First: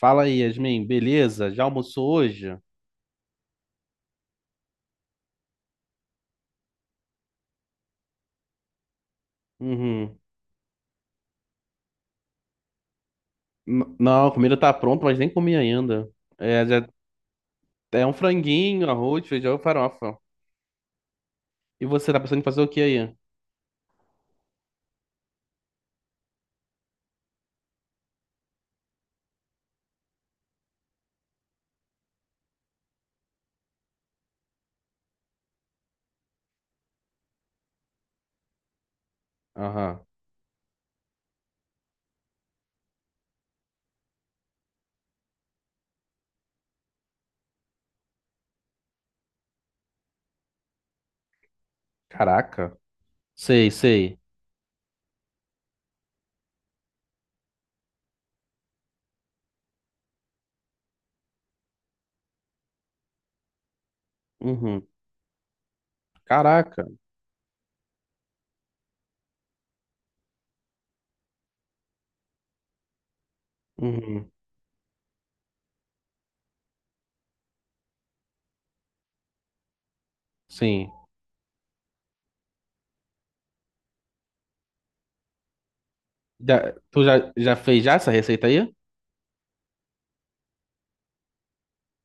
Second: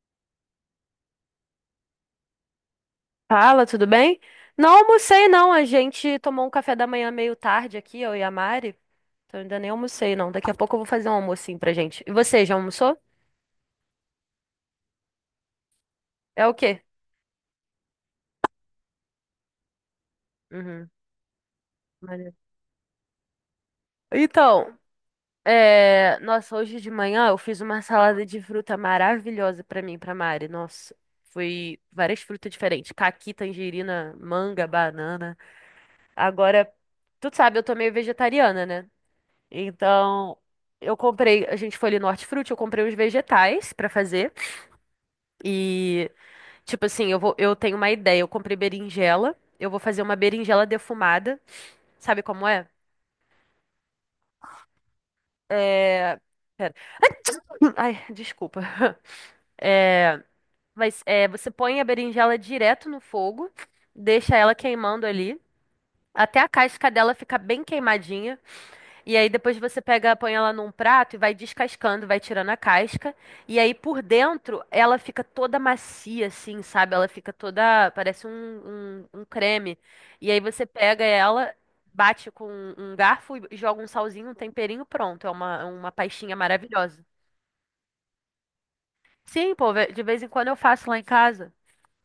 Fala aí, Yasmin, beleza? Já almoçou hoje? Fala, tudo bem? Não almocei, não. A gente tomou um café da manhã meio tarde aqui, eu e a Mari. Então ainda nem almocei, Uhum. não. Daqui a pouco eu vou fazer um almocinho pra gente. E você, já almoçou? Não, a comida tá pronta, mas nem comi ainda. É o É, quê? já- é um franguinho, arroz, feijão e farofa. Uhum. E você tá Maneiro. pensando em fazer o que aí? Então, nossa, hoje de manhã eu fiz uma salada de fruta maravilhosa pra mim, e pra Mari. Nossa, foi várias frutas diferentes. Caqui, tangerina, manga, banana. Agora, tu sabe, eu tô meio vegetariana, né? Aham. Então, eu comprei, a gente foi ali no Hortifruti, eu comprei uns vegetais pra fazer. E, tipo assim, eu tenho uma ideia. Eu comprei berinjela, eu vou fazer uma berinjela defumada. Sabe como é? Caraca. Sei, sei. É... Ai, desculpa. É... Mas é, você põe a berinjela direto no fogo, deixa ela Uhum. queimando ali, até a Caraca. casca dela ficar bem queimadinha. E aí depois você pega, põe ela num prato e vai descascando, vai tirando a casca. E aí por Uhum. dentro ela fica toda macia, assim, sabe? Ela fica toda, parece um creme. E aí você Sim. pega ela, bate com um garfo e joga um salzinho, um temperinho, pronto. É uma pastinha Já, maravilhosa. tu já, já fez já essa receita aí? Sim, pô, de vez em quando eu faço lá em casa.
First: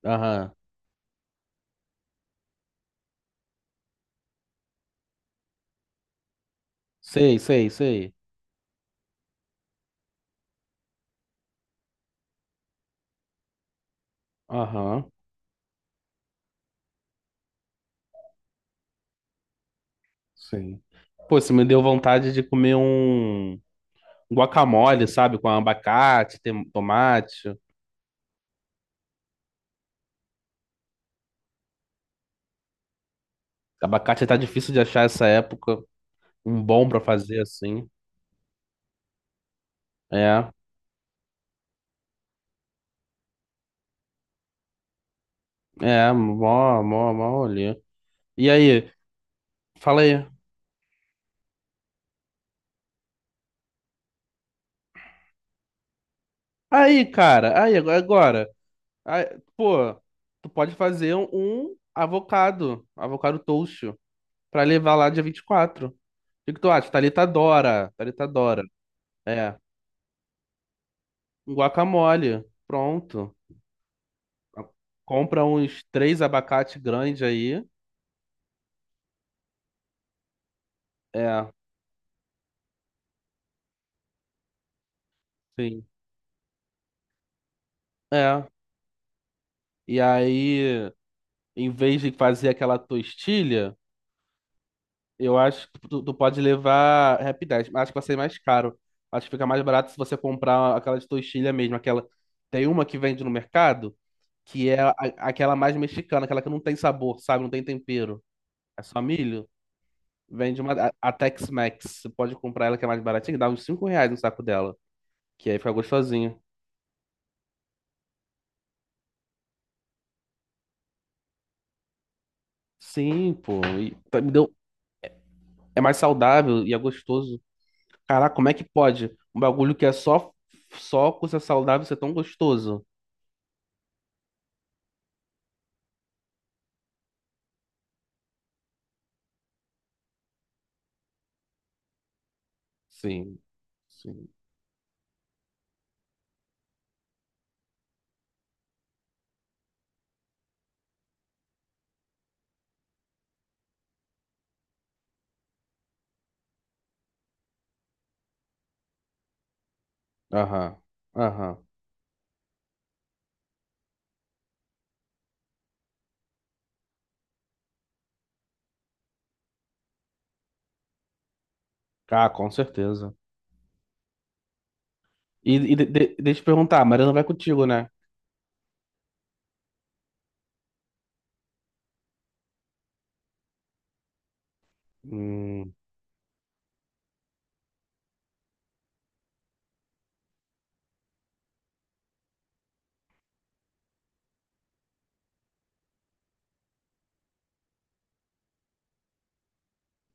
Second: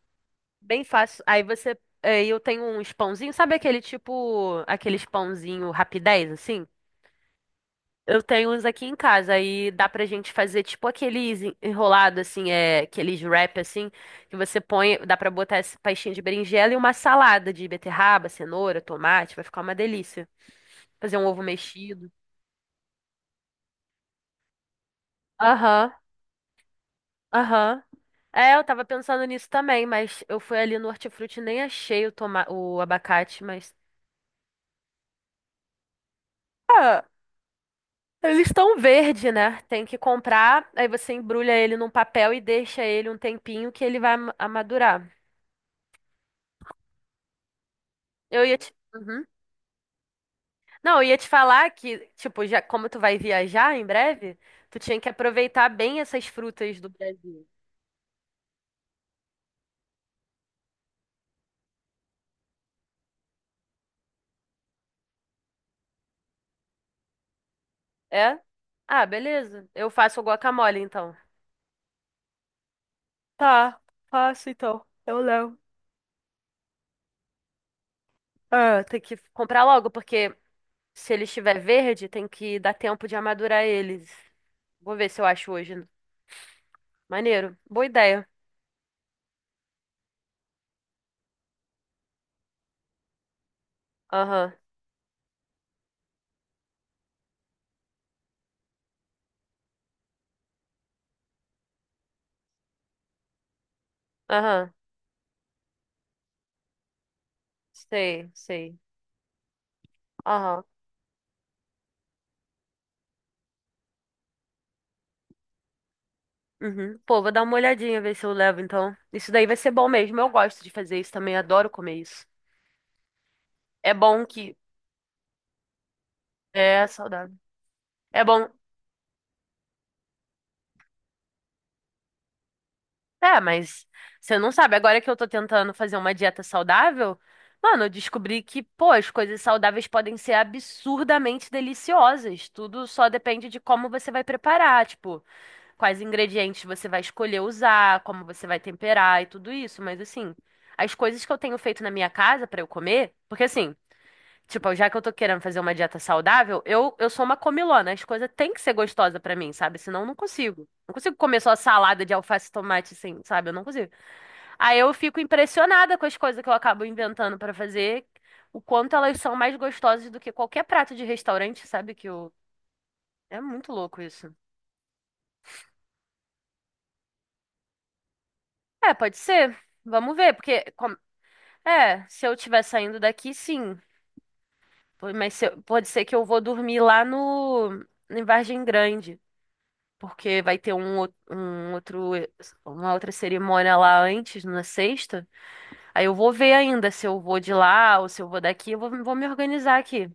Aham. Bem fácil. Aí eu tenho uns pãozinhos, sabe aquele tipo, aqueles pãozinho rapidez, assim? Sei, sei, sei. Eu tenho uns aqui em casa aí dá pra gente fazer tipo aqueles enrolado assim, aqueles wrap assim, que você põe, Aham. dá pra botar essa pastinha de berinjela e uma salada de beterraba, cenoura, tomate, vai ficar uma delícia. Sim. Fazer um Pô, ovo você me deu mexido. vontade de comer um guacamole, sabe? Com Aham, abacate, tomate. aham. É, eu tava pensando nisso também, mas eu fui ali no Hortifruti e nem achei o abacate, mas. Abacate tá difícil de achar essa época. Um bom pra Ah, fazer assim. eles estão verde, né? Tem que É, comprar, aí você embrulha ele num papel e deixa ele um tempinho que ele vai amadurar. é, mó olhê. Eu E ia te. aí? Uhum. Fala aí. Não, eu ia te falar que, tipo, já como tu vai viajar em breve, tu tinha que aproveitar bem essas frutas do Aí, Brasil. cara, aí, agora. Aí, pô, tu pode fazer um avocado. Avocado toast. Pra levar lá dia 24. O que que tu acha? Thalita adora. Thalita É? adora. Ah, É. beleza. Eu faço o guacamole, então. Um guacamole. Pronto. Tá, faço então. Eu Compra levo. uns três abacate grande aí. Ah, tem que comprar logo, porque se ele É, estiver verde, tem que dar tempo de amadurar eles. Vou ver se eu acho hoje. sim. Maneiro. Boa ideia. É. E aí, em vez de fazer aquela tostilha, Aham. eu acho que tu pode levar Happy 10. Acho que vai ser mais caro. Acho que fica mais barato se você comprar aquela de tostilha mesmo. Aquela... Tem uma que vende no mercado, que Aham. é aquela mais mexicana, aquela que não tem sabor, sabe? Não tem tempero. Sei, sei. É só milho. Vende Aham. uma. A Tex-Mex. Você pode comprar ela que é mais baratinha, dá uns 5 reais no saco dela. Que aí fica gostosinho. Uhum. Pô, vou dar uma olhadinha, ver se eu levo, então. Isso daí vai ser bom mesmo. Eu gosto de fazer isso também, adoro comer isso. Sim, pô. E É bom me deu... que. É mais saudável e é É saudável. gostoso. É Caraca, bom. como é que pode? Um bagulho que é só coisa saudável ser tão gostoso. É, mas você não sabe. Agora que eu tô tentando fazer uma dieta saudável, mano, eu descobri que, pô, as coisas saudáveis podem ser absurdamente deliciosas. Tudo só Sim, depende de como você vai sim. preparar, tipo, quais ingredientes você vai escolher usar, como você vai temperar e tudo isso. Mas assim, as coisas que eu tenho feito na minha casa pra eu comer, porque assim. Tipo, já que eu tô querendo fazer uma dieta saudável, eu sou uma comilona. As coisas têm que ser gostosas pra mim, sabe? Senão eu não consigo. Aham. Não consigo comer só Aham. salada de alface e tomate, assim, sabe? Eu não consigo. Aí eu fico impressionada com as coisas que eu acabo inventando pra fazer, o quanto elas são mais gostosas do que qualquer prato de restaurante, sabe? Que Ah, eu. com certeza. É muito louco isso. E, deixa eu te perguntar, a Mariana vai contigo, né? É, pode ser. Vamos ver, porque, é, se eu estiver saindo daqui, sim. Pô, mas se eu- Hum, pode ser que eu vou dormir lá no em Vargem Grande, porque vai ter um outro, uma outra cerimônia lá antes, na sexta. Aí eu vou ver ainda se eu vou de lá ou se eu vou daqui, eu vou me organizar aqui.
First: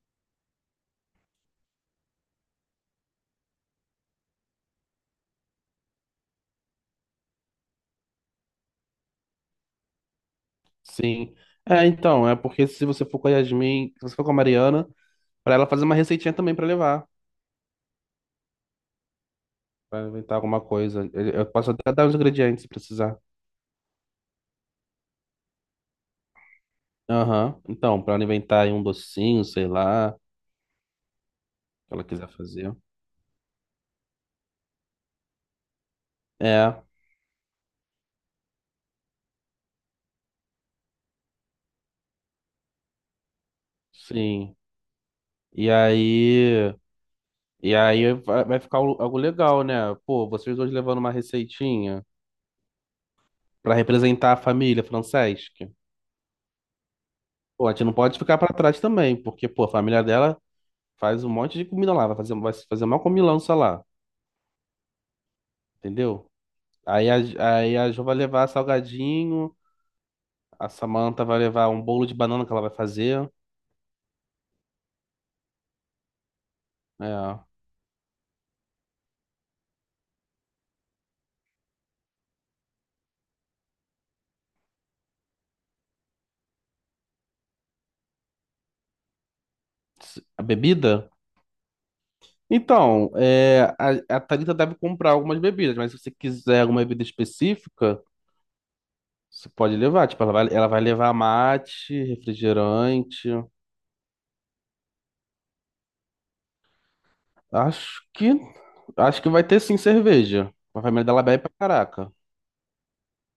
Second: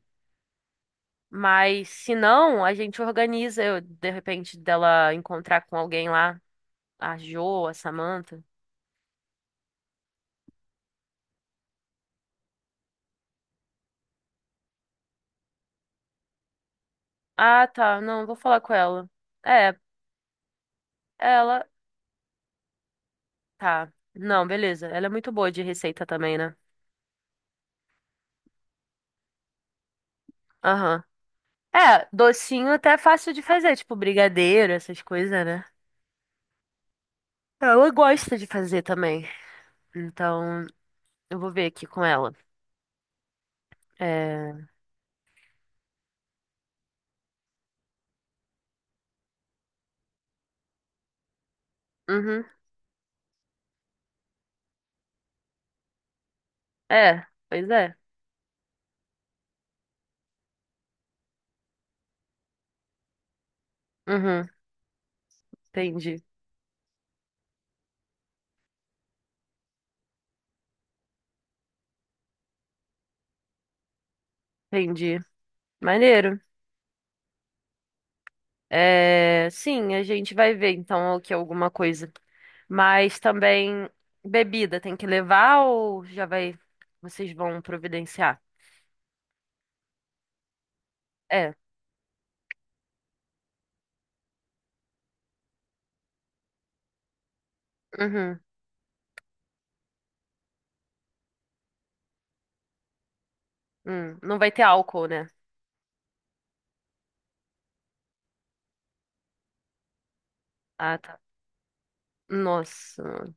Mas se não, a gente organiza, eu, de repente, dela encontrar com alguém lá, a Jo, a Samantha. sim. É, então, é porque se você for com a Yasmin, se você for com a Mariana, pra ela fazer uma receitinha também pra levar. Ah, tá, não, vou falar com ela. É, Pra inventar alguma coisa. Eu ela, posso até dar os ingredientes se precisar. tá. Não, beleza, ela é muito boa de receita também, né? Aham. Então, pra ela inventar aí um docinho, sei lá, Aham. que ela É, quiser docinho fazer. até é fácil de fazer, tipo brigadeiro, essas coisas, né? É, Ela gosta de fazer também. Então, eu vou ver aqui com ela. sim. É. E aí. E aí vai ficar algo legal, né? Pô, vocês dois levando uma receitinha Uhum. pra representar a família Franceschi. É, Pô, pois a gente não é. pode ficar pra trás também, porque, pô, a família dela faz um monte de comida lá, vai fazer uma comilança lá, Uhum. Entendi. entendeu? Aí a, aí a Jo vai levar salgadinho, a Samantha vai levar um bolo de banana que ela vai fazer. Entendi. Maneiro. É, É, sim, a gente vai ver então o que é alguma coisa. Mas também bebida tem que levar ou já vai. Vocês vão providenciar? a bebida? É. Então, é, a Thalita deve comprar algumas bebidas, mas se você quiser alguma bebida específica, Uhum. você pode levar. Tipo, ela vai levar mate, refrigerante. Hum. Não vai ter álcool, né? Acho que, acho que vai ter sim cerveja. A Ah, família tá. dela bebe pra caraca. Nossa.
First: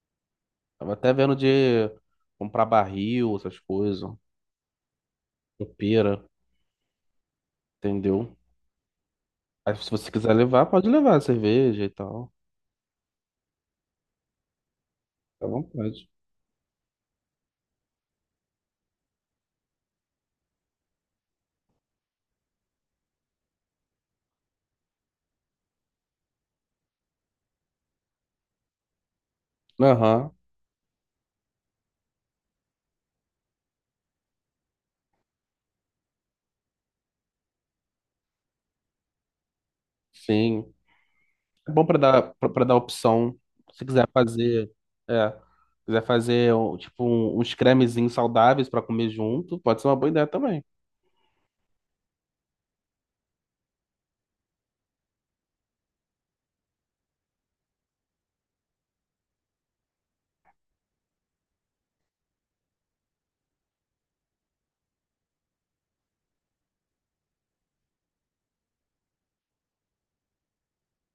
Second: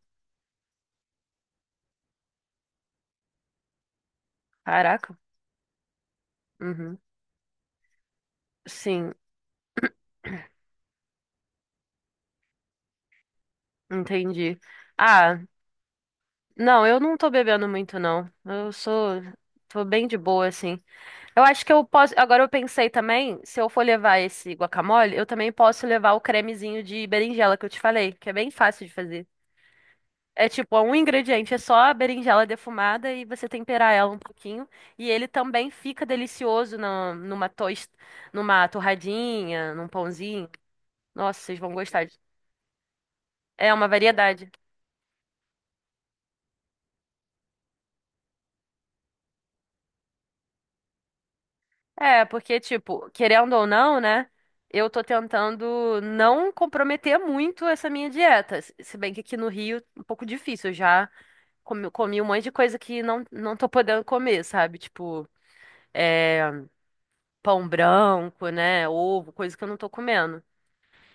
Tava até vendo de comprar barril, essas coisas, Caraca. pera, Uhum. entendeu? Sim, Aí, se você quiser levar, pode levar cerveja e tal. entendi. Ah. Fica à vontade. Não, eu não tô bebendo muito, não. Eu sou. Tô bem de boa, assim. Eu acho que eu posso. Agora eu pensei também, se eu for levar esse guacamole, eu também posso levar o cremezinho de berinjela que eu te falei, que é bem fácil de fazer. Aham. É tipo, é um ingrediente, é só a berinjela defumada e você temperar ela um pouquinho. E ele também fica delicioso numa torradinha, num pãozinho. Sim. Nossa, vocês vão É bom para gostar. Dar para dar opção. É Se uma quiser variedade. fazer, é, tipo uns cremezinhos saudáveis para comer junto, pode ser uma boa ideia também. É, porque, tipo, querendo ou não, né? Eu tô tentando não comprometer muito essa minha dieta. Se bem que aqui no Rio, um pouco difícil. Eu já comi um monte de coisa que não tô podendo comer, sabe? Tipo, é, pão branco, né? Ovo, coisa que eu não tô comendo.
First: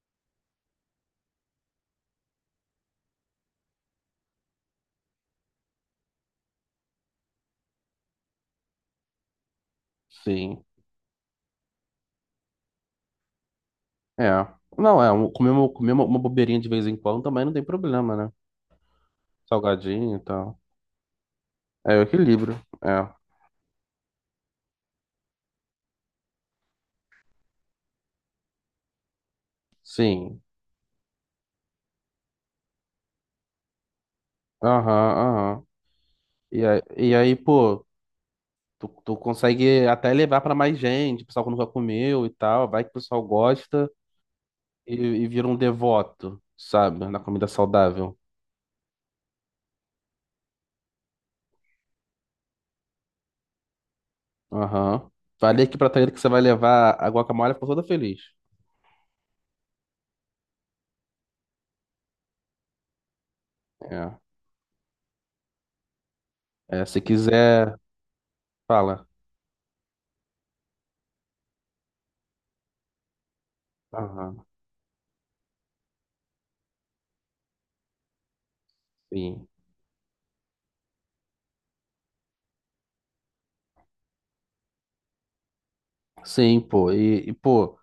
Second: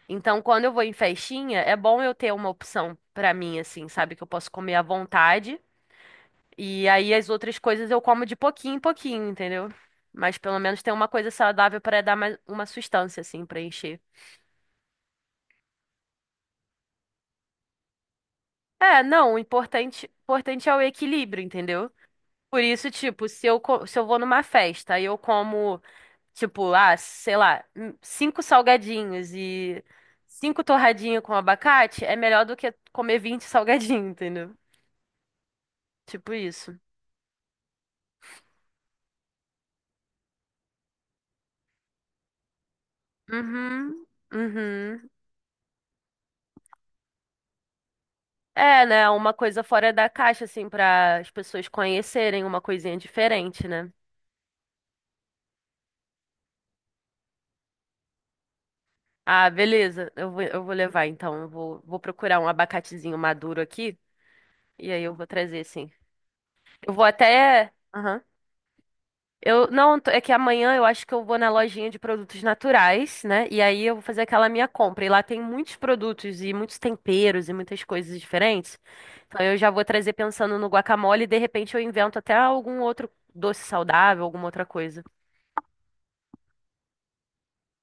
Então, quando eu vou em festinha, é bom eu ter uma opção pra mim, assim, sabe? Que eu posso comer à vontade e aí as outras coisas eu como de pouquinho em pouquinho, entendeu? Mas pelo Sim. menos tem uma coisa saudável pra dar mais uma sustância assim pra encher. É. Não, comer uma bobeirinha de vez em quando também não tem problema, né? É, não, o importante, Salgadinho e tal. importante é o equilíbrio, entendeu? É o equilíbrio. Por isso, É. tipo, se eu vou numa festa e eu como, tipo, ah, sei lá, cinco salgadinhos e Sim. cinco torradinhas com abacate, é melhor do que comer 20 salgadinhos, entendeu? Aham, aham. Tipo E isso. aí, e aí, pô, tu consegue até levar para mais gente, o pessoal que nunca comeu e tal, vai que o pessoal gosta. Uhum, E, uhum. e vira um devoto, sabe? Na comida saudável. É, né? Uma coisa fora da caixa, assim, para as pessoas conhecerem uma coisinha diferente, né? Aham. Falei aqui pra Thaíra que você vai levar a guacamole, ficou toda feliz. Ah, beleza. Eu vou levar, então. Eu vou procurar um abacatezinho maduro aqui. É. E aí eu vou trazer, sim. É, Eu se vou até. quiser, Aham. fala. Eu, não, é que amanhã eu acho que eu vou na lojinha de produtos naturais, né? E aí eu vou fazer Aham. aquela minha compra. E lá tem muitos produtos e muitos temperos e muitas coisas diferentes. Então Sim. eu já vou trazer pensando no guacamole e de repente eu invento até algum outro doce saudável, alguma outra coisa. Sim, pô. E, pô,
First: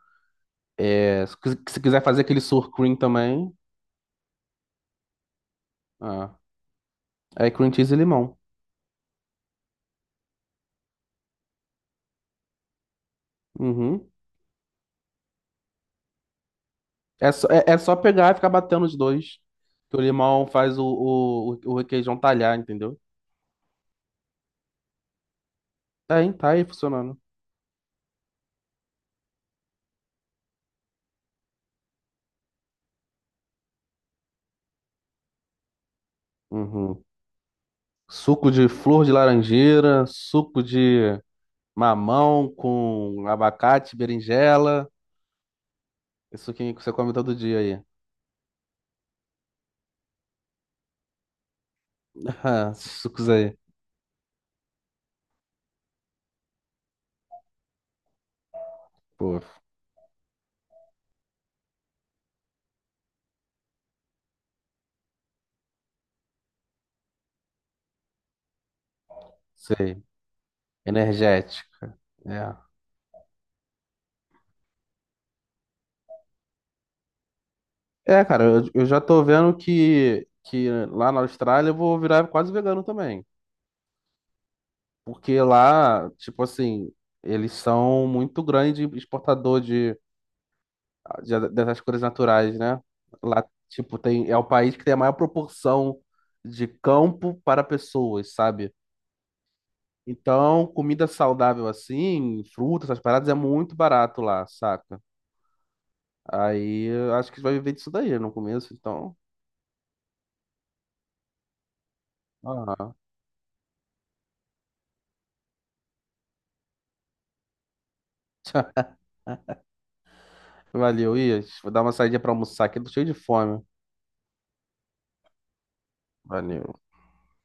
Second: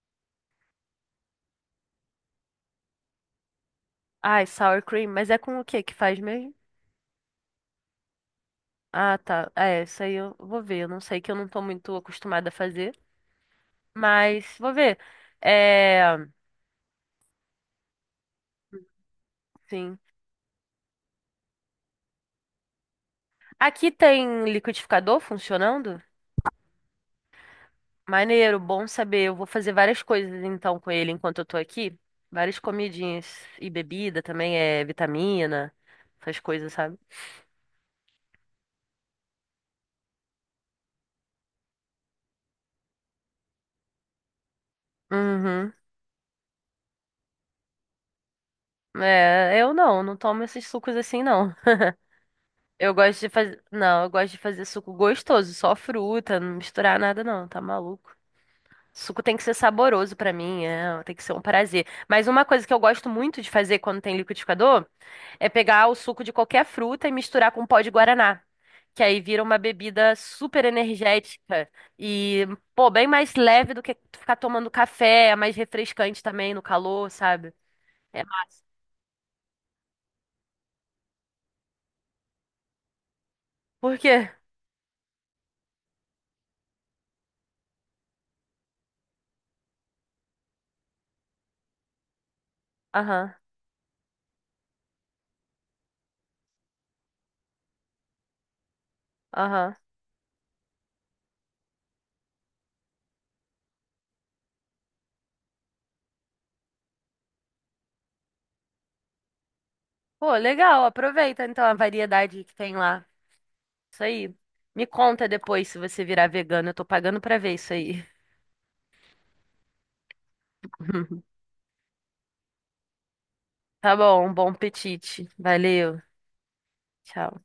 se quiser fazer aquele sour cream também, Ai, sour cream, mas é com o que que faz ah, mesmo? é cream cheese e limão. Ah, tá. É, isso aí eu vou ver. Eu não sei que eu não tô muito acostumada a fazer, Uhum. mas vou ver. É, É só pegar e ficar batendo os dois. Que sim. o limão faz o requeijão talhar, entendeu? Aqui tem liquidificador funcionando? Tá aí funcionando. Maneiro, bom saber. Eu vou fazer várias coisas então com ele enquanto eu tô aqui. Várias comidinhas e bebida também, é vitamina, essas coisas, sabe? Uhum. Suco de flor de laranjeira, suco de mamão com abacate, berinjela. Uhum. Isso que você come todo dia aí. É, eu não tomo esses sucos assim, não. Ah, esses Eu gosto de sucos aí. fazer. Não, eu gosto de fazer suco gostoso, só fruta, não misturar nada não, tá maluco? Suco tem Pô, que ser saboroso pra mim, tem que ser um prazer. Mas uma coisa que eu gosto muito de fazer quando tem liquidificador é pegar o suco de qualquer fruta e misturar com pó de guaraná, que aí vira uma sei. bebida super energética Energético. e, É, pô, bem mais leve do que ficar tomando café, é mais refrescante também no calor, sabe? É, é cara, eu já tô vendo que lá na Austrália eu vou virar quase vegano também. por quê? Porque lá, tipo assim, eles são muito grande exportador de já dessas cores naturais, né? Aham, Lá, tipo, tem, é o país que tem a maior proporção de campo para pessoas, sabe? aham. Então, comida saudável assim, frutas, essas paradas é muito barato lá, saca? Aí, eu acho que vai viver disso daí no começo, então. Pô, legal, aproveita então a variedade que tem Ah, lá. Isso aí. Me conta depois se você virar vegano. Eu tô pagando pra ver isso aí. valeu, Ias. Vou dar uma saída pra almoçar aqui, tô cheio de fome. Tá bom, bom apetite. Valeu. Valeu. Tchau.